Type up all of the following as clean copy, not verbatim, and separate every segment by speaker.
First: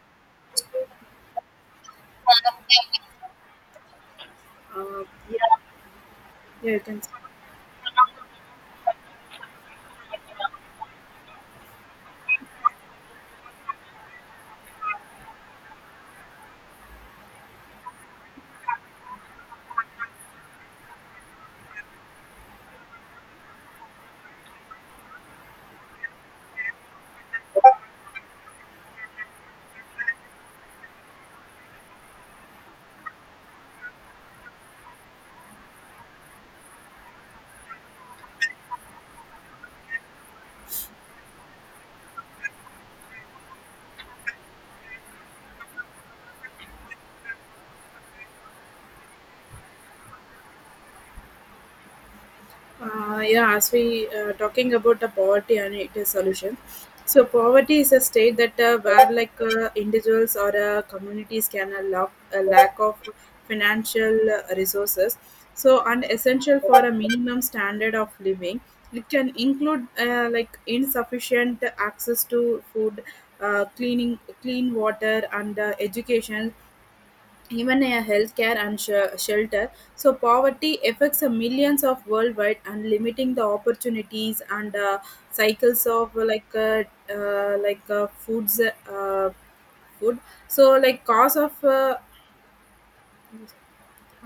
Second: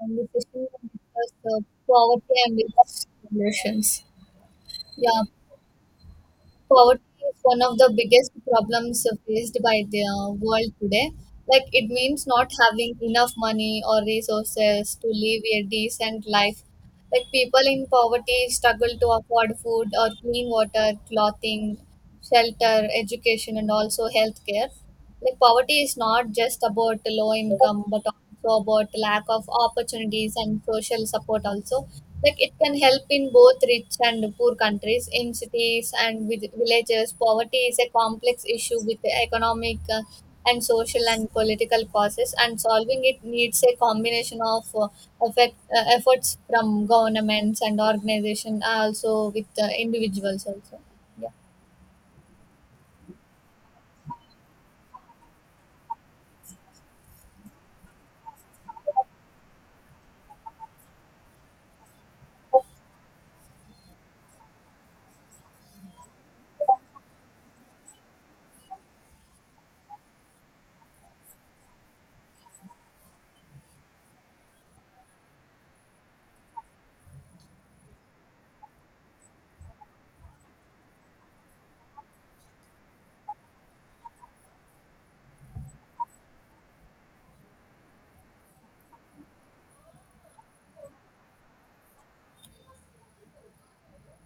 Speaker 1: Conversation will discuss the poverty and its solutions.
Speaker 2: Uh,
Speaker 1: Yeah,
Speaker 2: yeah, yeah, you can.
Speaker 1: poverty is one of the biggest problems faced by the world today. Like it means not having enough money or resources to live a decent life. Like people in poverty struggle to afford food or clean water, clothing, shelter, education, and also healthcare. Like poverty is not just about low income but also about lack of opportunities and social support also. Like it can help in both rich and poor countries, in cities and with villages. Poverty is a complex issue with economic and social and political causes, and solving it needs a combination of efforts from governments and organization, also with individuals also.
Speaker 2: Yeah, as we talking about the poverty and its solution. So poverty is a state that where individuals or communities can lack of financial resources. So and essential for a minimum standard of living. It can include like insufficient access to food, clean water, and education, even a healthcare and shelter. So poverty affects a millions of worldwide and limiting the opportunities and cycles of like like foods. Food, so like cause of uh,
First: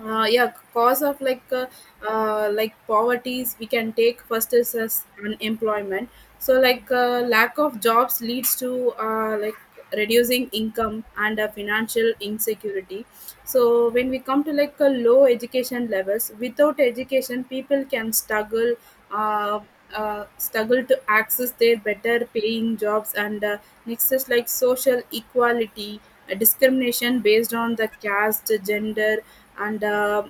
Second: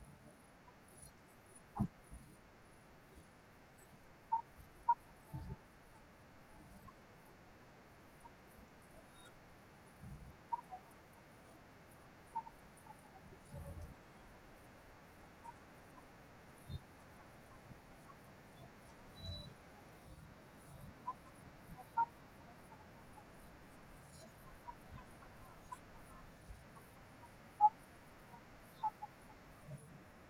Speaker 2: uh, yeah, cause of like poverties we can take first is as unemployment. So like lack of jobs leads to like reducing income and financial insecurity. So when we come to like a low education levels, without education people can uh, struggle to access their better paying jobs. And next is like social equality. Discrimination based on the caste, gender and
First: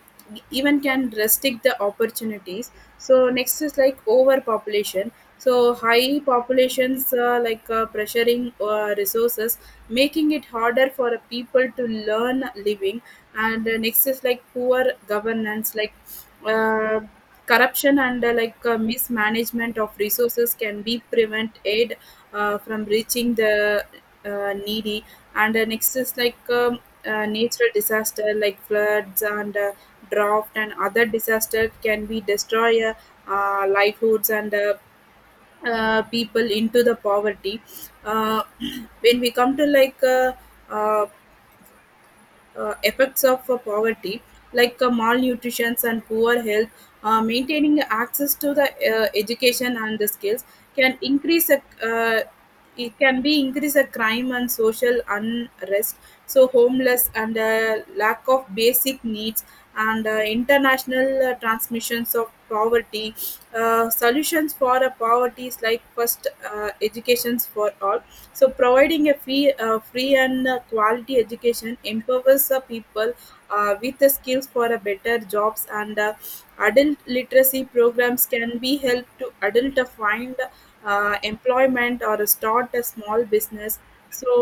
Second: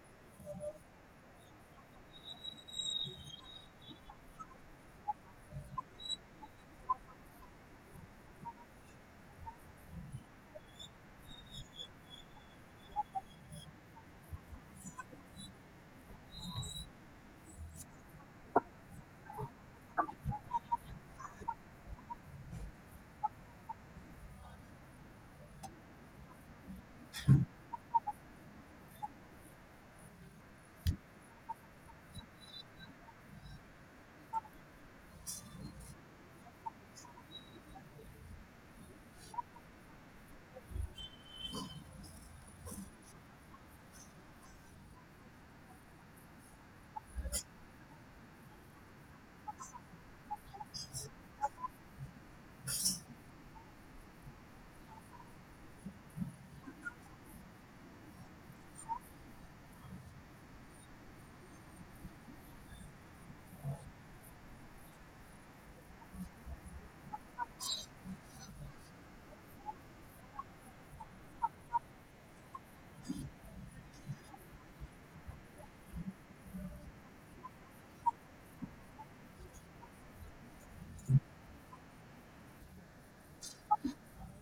Speaker 2: even can restrict the opportunities. So next is like overpopulation. So high populations like pressuring resources, making it harder for a people to learn living. And next is like poor governance, like uh, corruption and like mismanagement of resources can be prevent aid from reaching the needy. And next is like natural disaster like floods and drought and other disaster can be destroy livelihoods and people into the poverty. uh, when we come to like uh, effects of poverty, like malnutrition and poor health, maintaining access to the education and the skills can uh, it can be increase a crime and social unrest. So homeless and lack of basic needs and international transmissions of poverty. Solutions for a poverty is like first educations for all. So providing a free and quality education empowers the people with the skills for a better jobs. And adult literacy programs can be help to adult to find employment or start a small business. So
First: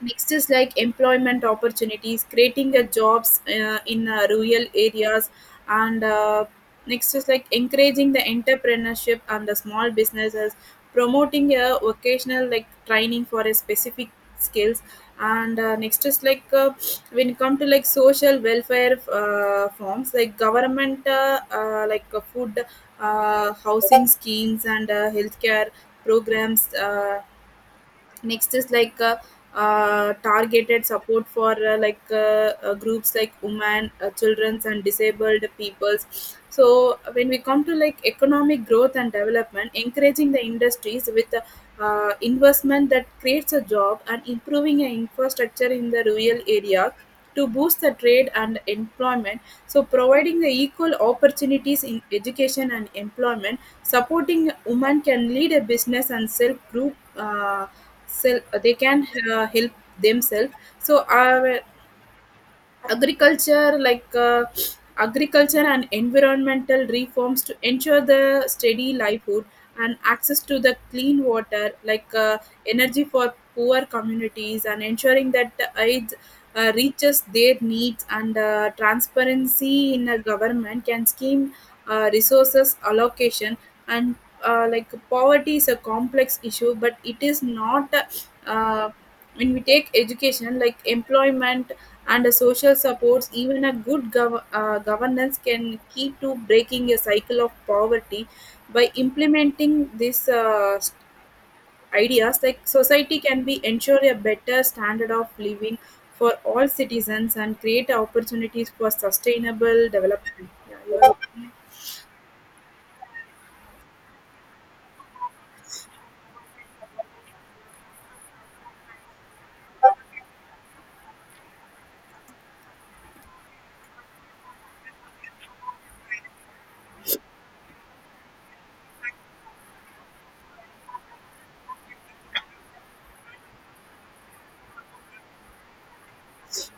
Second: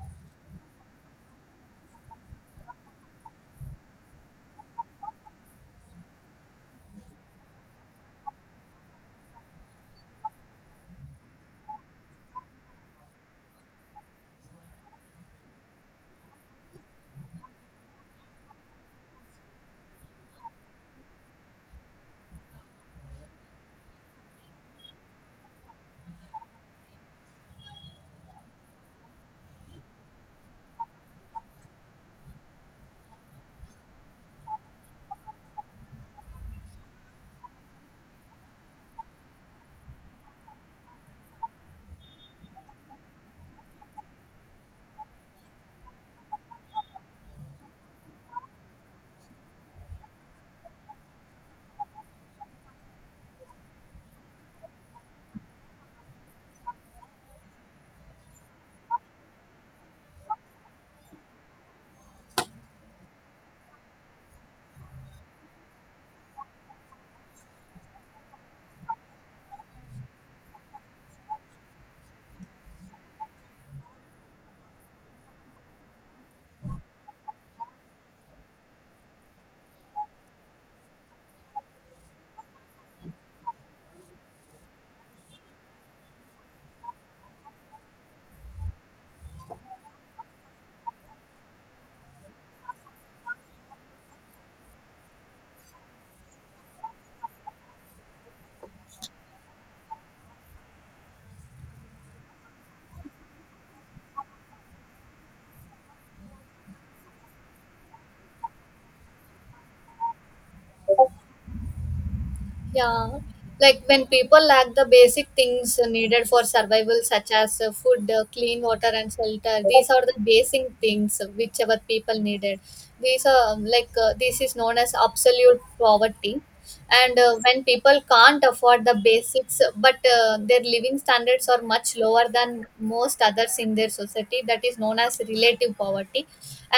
Speaker 2: next is like employment opportunities, creating a jobs in rural areas, and next is like encouraging the entrepreneurship and the small businesses, promoting a vocational like training for a specific skills. And next is like when it come to like social welfare forms like government like food, housing schemes and healthcare programs. Next is like targeted support for groups like women, children's and disabled peoples. So when we come to like economic growth and development, encouraging the industries with investment that creates a job and improving an infrastructure in the rural area to boost the trade and employment. So providing the equal opportunities in education and employment, supporting women can lead a business and self. They can help themselves. So agriculture like uh, agriculture and environmental reforms to ensure the steady livelihood and access to the clean water, like energy for poor communities and ensuring that the aid reaches their needs and transparency in a government can scheme resources allocation. And like poverty is a complex issue but it is not. uh, when we take education, like employment and social supports, even a good governance can key to breaking a cycle of poverty. By implementing these ideas, like society can be ensure a better standard of living for all citizens and create opportunities for sustainable development. Yeah, your opinion?
Speaker 1: Yeah, like when people lack the basic things needed for survival, such as food, clean water, and shelter, these are the basic things whichever people needed. These are this is known as absolute poverty. And when people can't afford the basics, but their living standards are much lower than most others in their society, that is known as relative poverty.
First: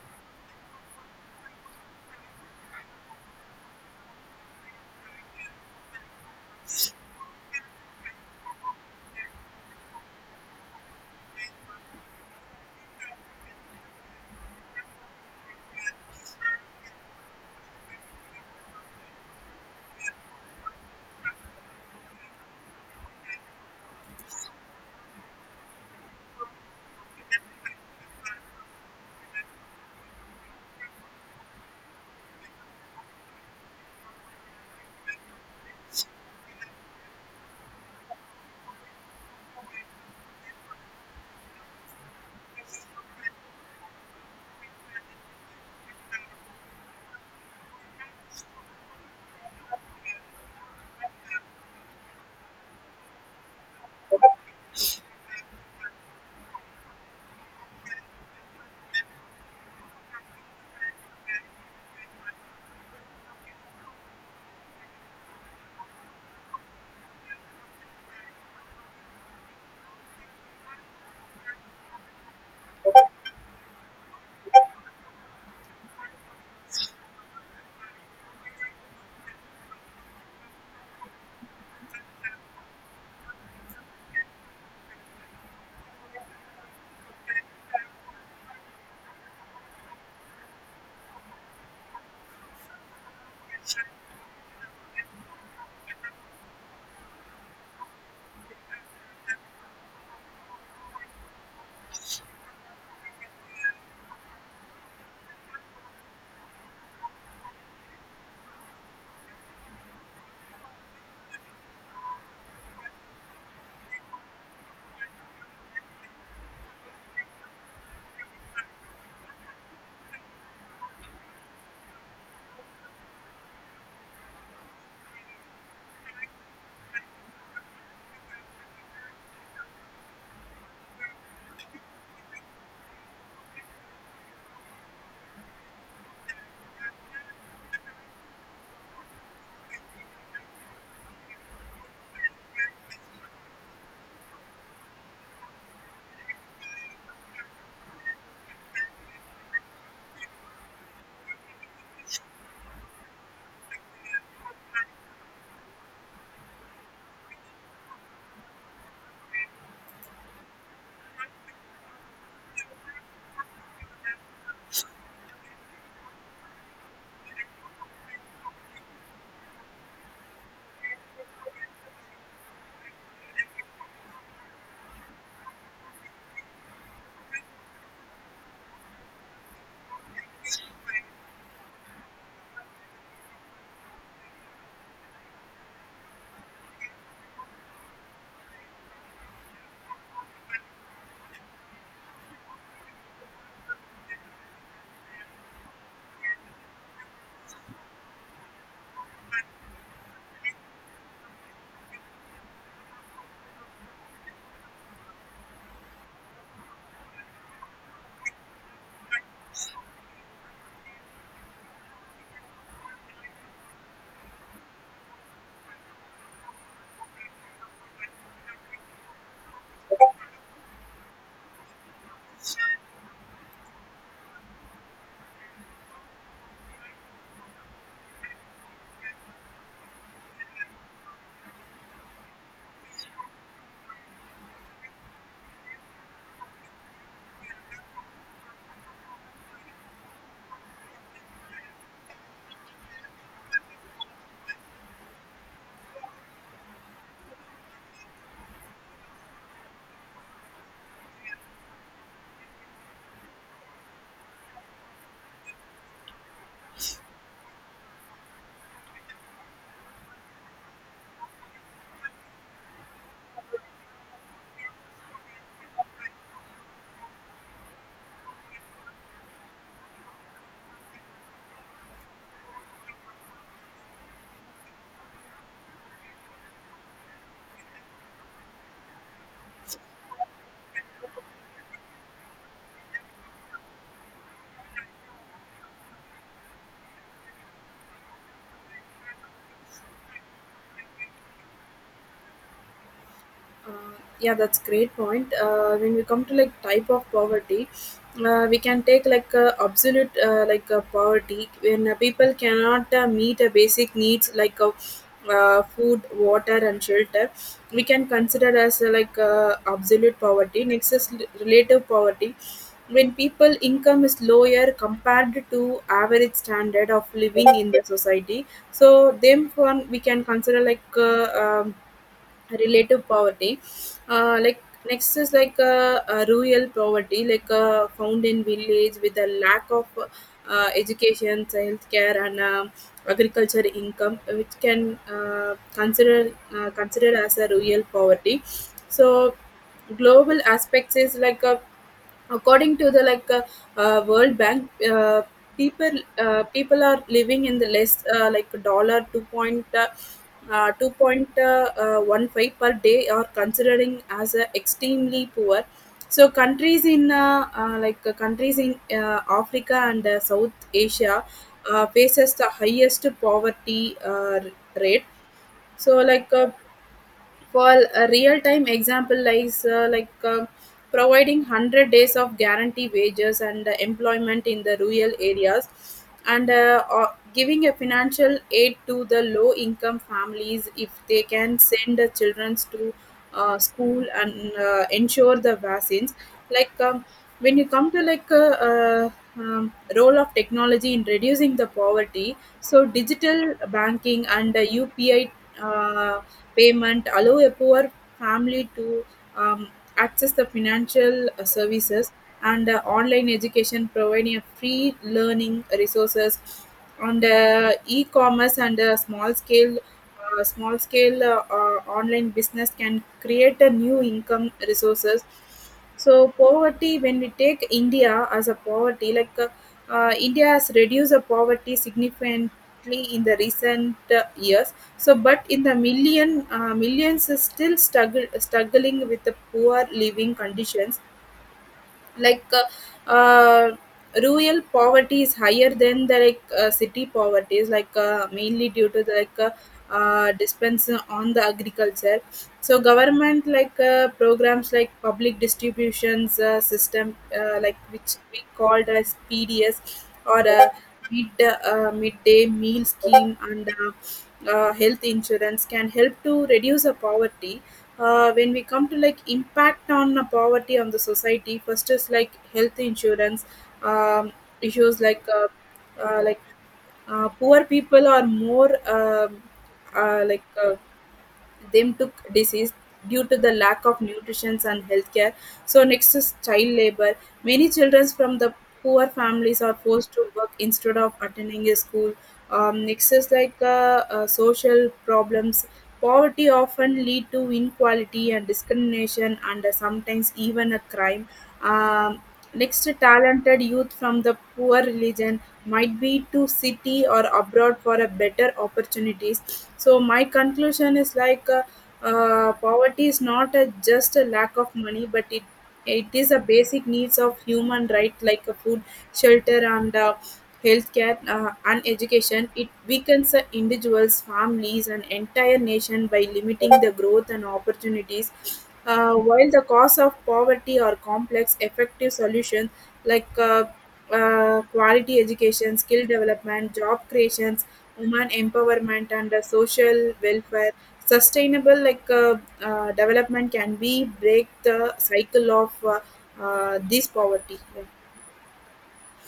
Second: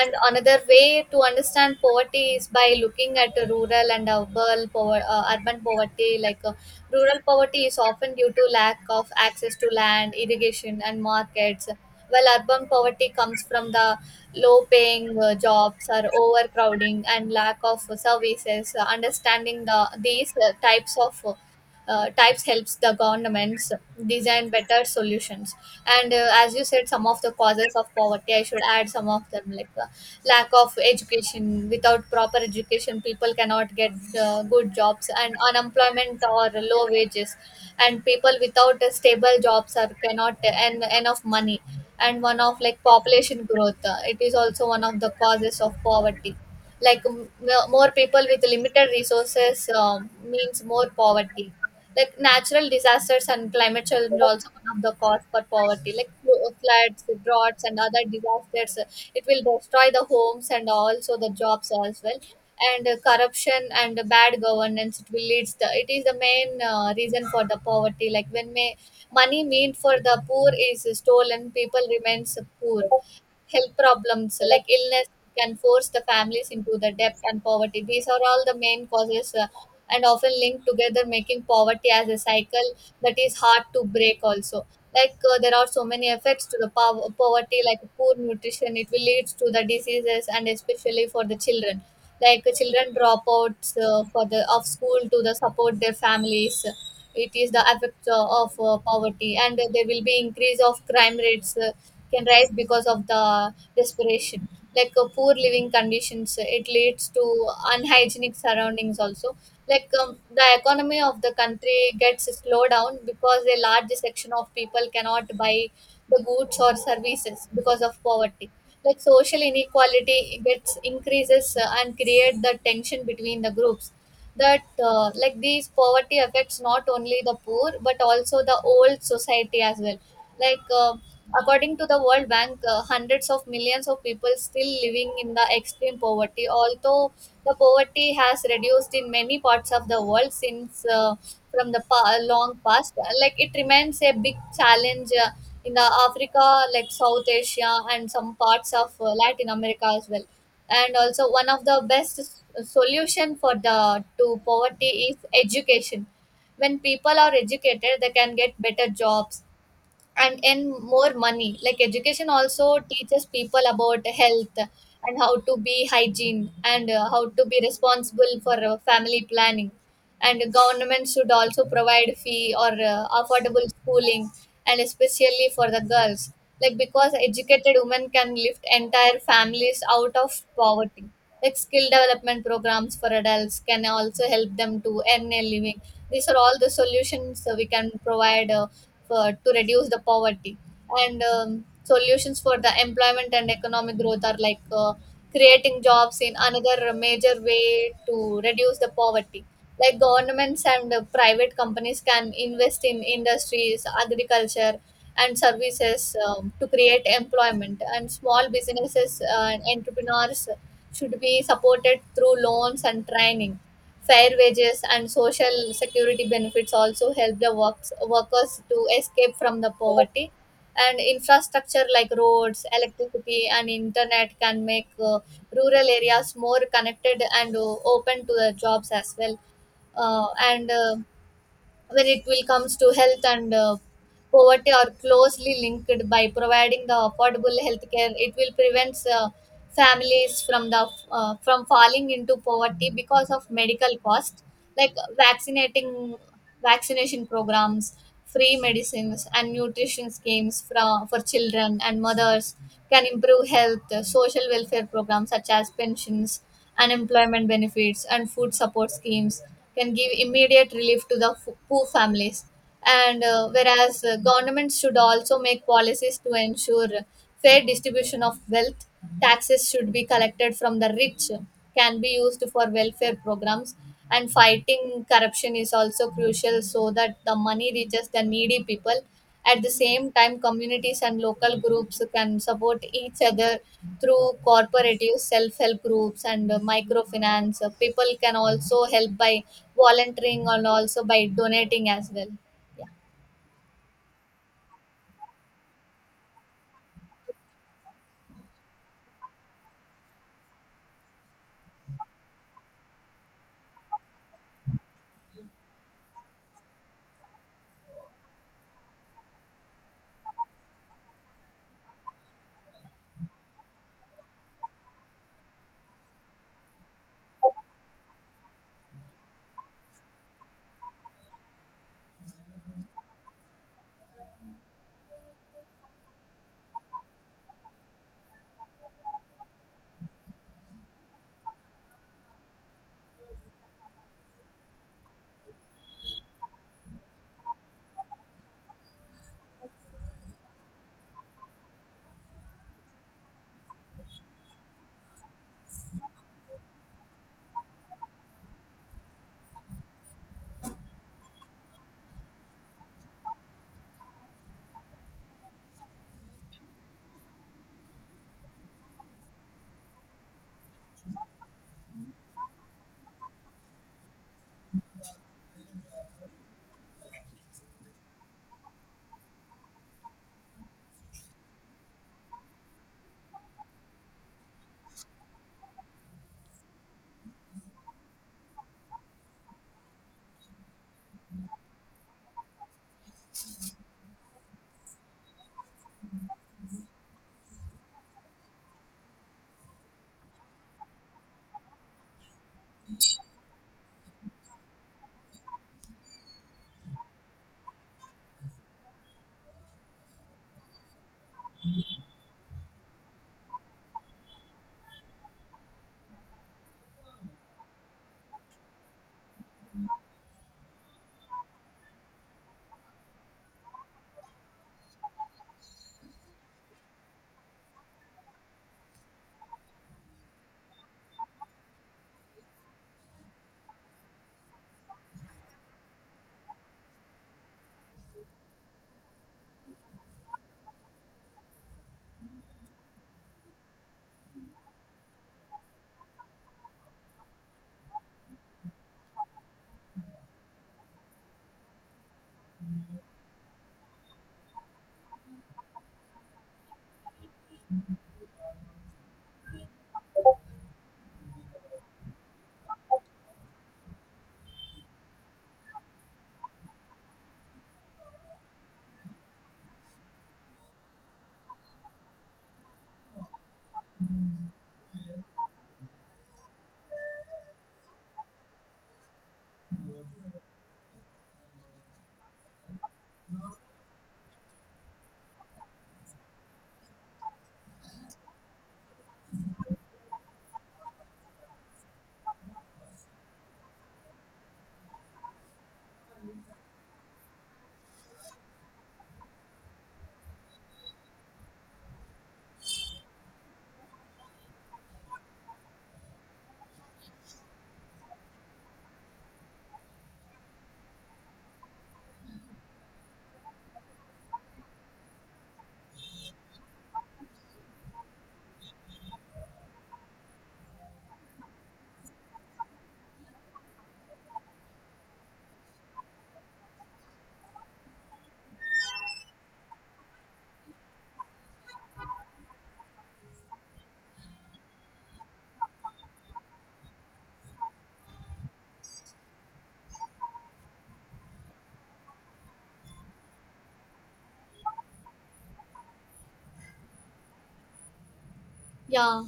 Speaker 1: And another way to understand poverty is by looking at the rural and urban, urban poverty. Rural poverty is often due to lack of access to land, irrigation, and markets, while urban poverty comes from the low paying jobs, or overcrowding and lack of services. Understanding these types of types helps the governments design better solutions. And as you said, some of the causes of poverty I should add some of them, like lack of education. Without proper education people cannot get good jobs, and unemployment or low wages, and people without stable jobs are cannot earn enough money. And one of like population growth, it is also one of the causes of poverty, like more people with limited resources means more poverty. Like natural disasters and climate change are also one of the cause for poverty. Like floods, droughts, and other disasters, it will destroy the homes and also the jobs as well. And corruption and bad governance, it will leads the. It is the main reason for the poverty. Like money meant for the poor is stolen, people remains poor. Health problems, so like illness can force the families into the debt and poverty. These are all the main causes, and often linked together, making poverty as a cycle that is hard to break. Also, like there are so many effects to the poverty, like poor nutrition, it will lead to the diseases and especially for the children. Like children drop out for the of school to the support their families. It is the effect of poverty. And there will be increase of crime rates. Can rise because of the desperation. Like poor living conditions, it leads to unhygienic surroundings also. Like the economy of the country gets slowed down because a large section of people cannot buy the goods or services because of poverty. Like social inequality gets increases, and create the tension between the groups. That, like these poverty affects not only the poor but also the old society as well. like uh, According to the World Bank, hundreds of millions of people still living in the extreme poverty. Although the poverty has reduced in many parts of the world since from the long past, it remains a big challenge in the Africa, like South Asia, and some parts of Latin America as well. And also, one of the best solution for the to poverty is education. When people are educated, they can get better jobs and earn more money. Like education also teaches people about health and how to be hygiene, and how to be responsible for family planning. And government should also provide fee or affordable schooling, and especially for the girls. Like because educated women can lift entire families out of poverty. Like skill development programs for adults can also help them to earn a living. These are all the solutions we can provide for to reduce the poverty. And solutions for the employment and economic growth are like creating jobs, in another major way to reduce the poverty. Like governments and private companies can invest in industries, agriculture and services, to create employment. And small businesses and entrepreneurs should be supported through loans and training. Fair wages and social security benefits also help the workers to escape from the poverty. And infrastructure like roads, electricity, and internet can make rural areas more connected and open to the jobs as well. And When it will comes to health and poverty are closely linked, by providing the affordable health care it will prevent families from the from falling into poverty because of medical cost. Like vaccinating vaccination programs, free medicines and nutrition schemes for children and mothers can improve health. Social welfare programs such as pensions, unemployment benefits, and food support schemes can give immediate relief to the poor families. And whereas governments should also make policies to ensure fair distribution of wealth, taxes should be collected from the rich, can be used for welfare programs, and fighting corruption is also crucial so that the money reaches the needy people. At the same time, communities and local groups can support each other through cooperative self help groups and microfinance. People can also help by volunteering and also by donating as well.
Speaker 2: Uh, yeah, that's great point. When we come to like type of poverty, we can take like absolute poverty when people cannot meet basic needs like food, water, and shelter. We can consider as absolute poverty. Next is relative poverty. When people income is lower compared to average standard of living in the society, so them one we can consider like relative poverty, like next is like rural poverty, like found in village with a lack of education, healthcare and agriculture income, which can considered as a rural poverty. So global aspects is like a, according to the like World Bank, people people are living in the less like dollar 2 point 2.15 per day are considering as extremely poor. So countries in like countries in Africa and South Asia faces the highest poverty rate. So like for a real-time example lies like providing 100 days of guarantee wages and employment in the rural areas, and or giving a financial aid to the low-income families if they can send the children to school and ensure the vaccines, like when you come to like a, uh, role of technology in reducing the poverty. So digital banking and UPI uh, payment allow a poor family to um, access the financial services and online education providing a free learning resources on the e-commerce and a small scale online business can create a new income resources. So poverty, when we take India as a poverty, like India has reduced the poverty significantly in the recent years. So but in the millions is still struggling with the poor living conditions, like rural poverty is higher than the like city poverty, is like mainly due to the like depends on the agriculture. So government like programs like public distributions system, like which we called as PDS or midday meal scheme and health insurance can help to reduce the poverty. When we come to like impact on poverty on the society, first is like health insurance. um, Issues like uh, like poor people are more uh, like uh, them to disease due to the lack of nutrition and healthcare. So next is child labor. Many children from the poor families are forced to work instead of attending a school. Next is like social problems. Poverty often lead to inequality and discrimination and sometimes even a crime. Um, Next, talented youth from the poor religion might be to city or abroad for a better opportunities. So my conclusion is like poverty is not a, just a lack of money but it is a basic needs of human right, like a food, shelter and healthcare and education. It weakens individuals, families and entire nation by limiting the growth and opportunities. While the cause of poverty are complex, effective solutions like quality education, skill development, job creations, women empowerment, and social welfare. Sustainable like development can be break the cycle of this poverty. Yeah.
Speaker 1: Yeah,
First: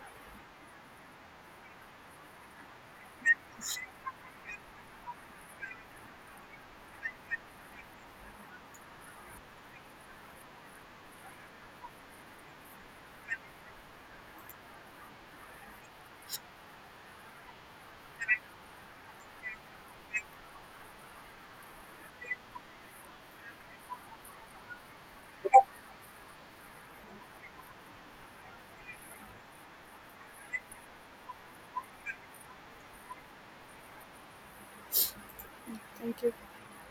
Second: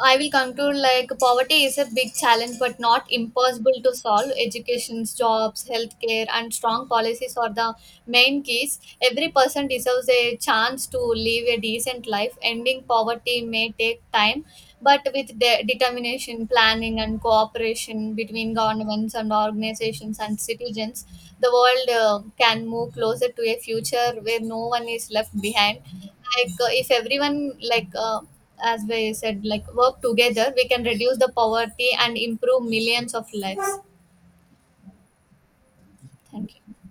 Speaker 1: I will conclude like poverty is a big challenge but not impossible to solve. Education, jobs, healthcare, and strong policies are the main keys. Every person deserves a chance to live a decent life. Ending poverty may take time, but with determination, planning, and cooperation between governments and organizations and citizens, the world can move closer to a future where no one is left behind. Like, if everyone, as we said, like work together, we can reduce the poverty and improve millions of lives.
Speaker 2: Thank you.
Speaker 1: Thank you.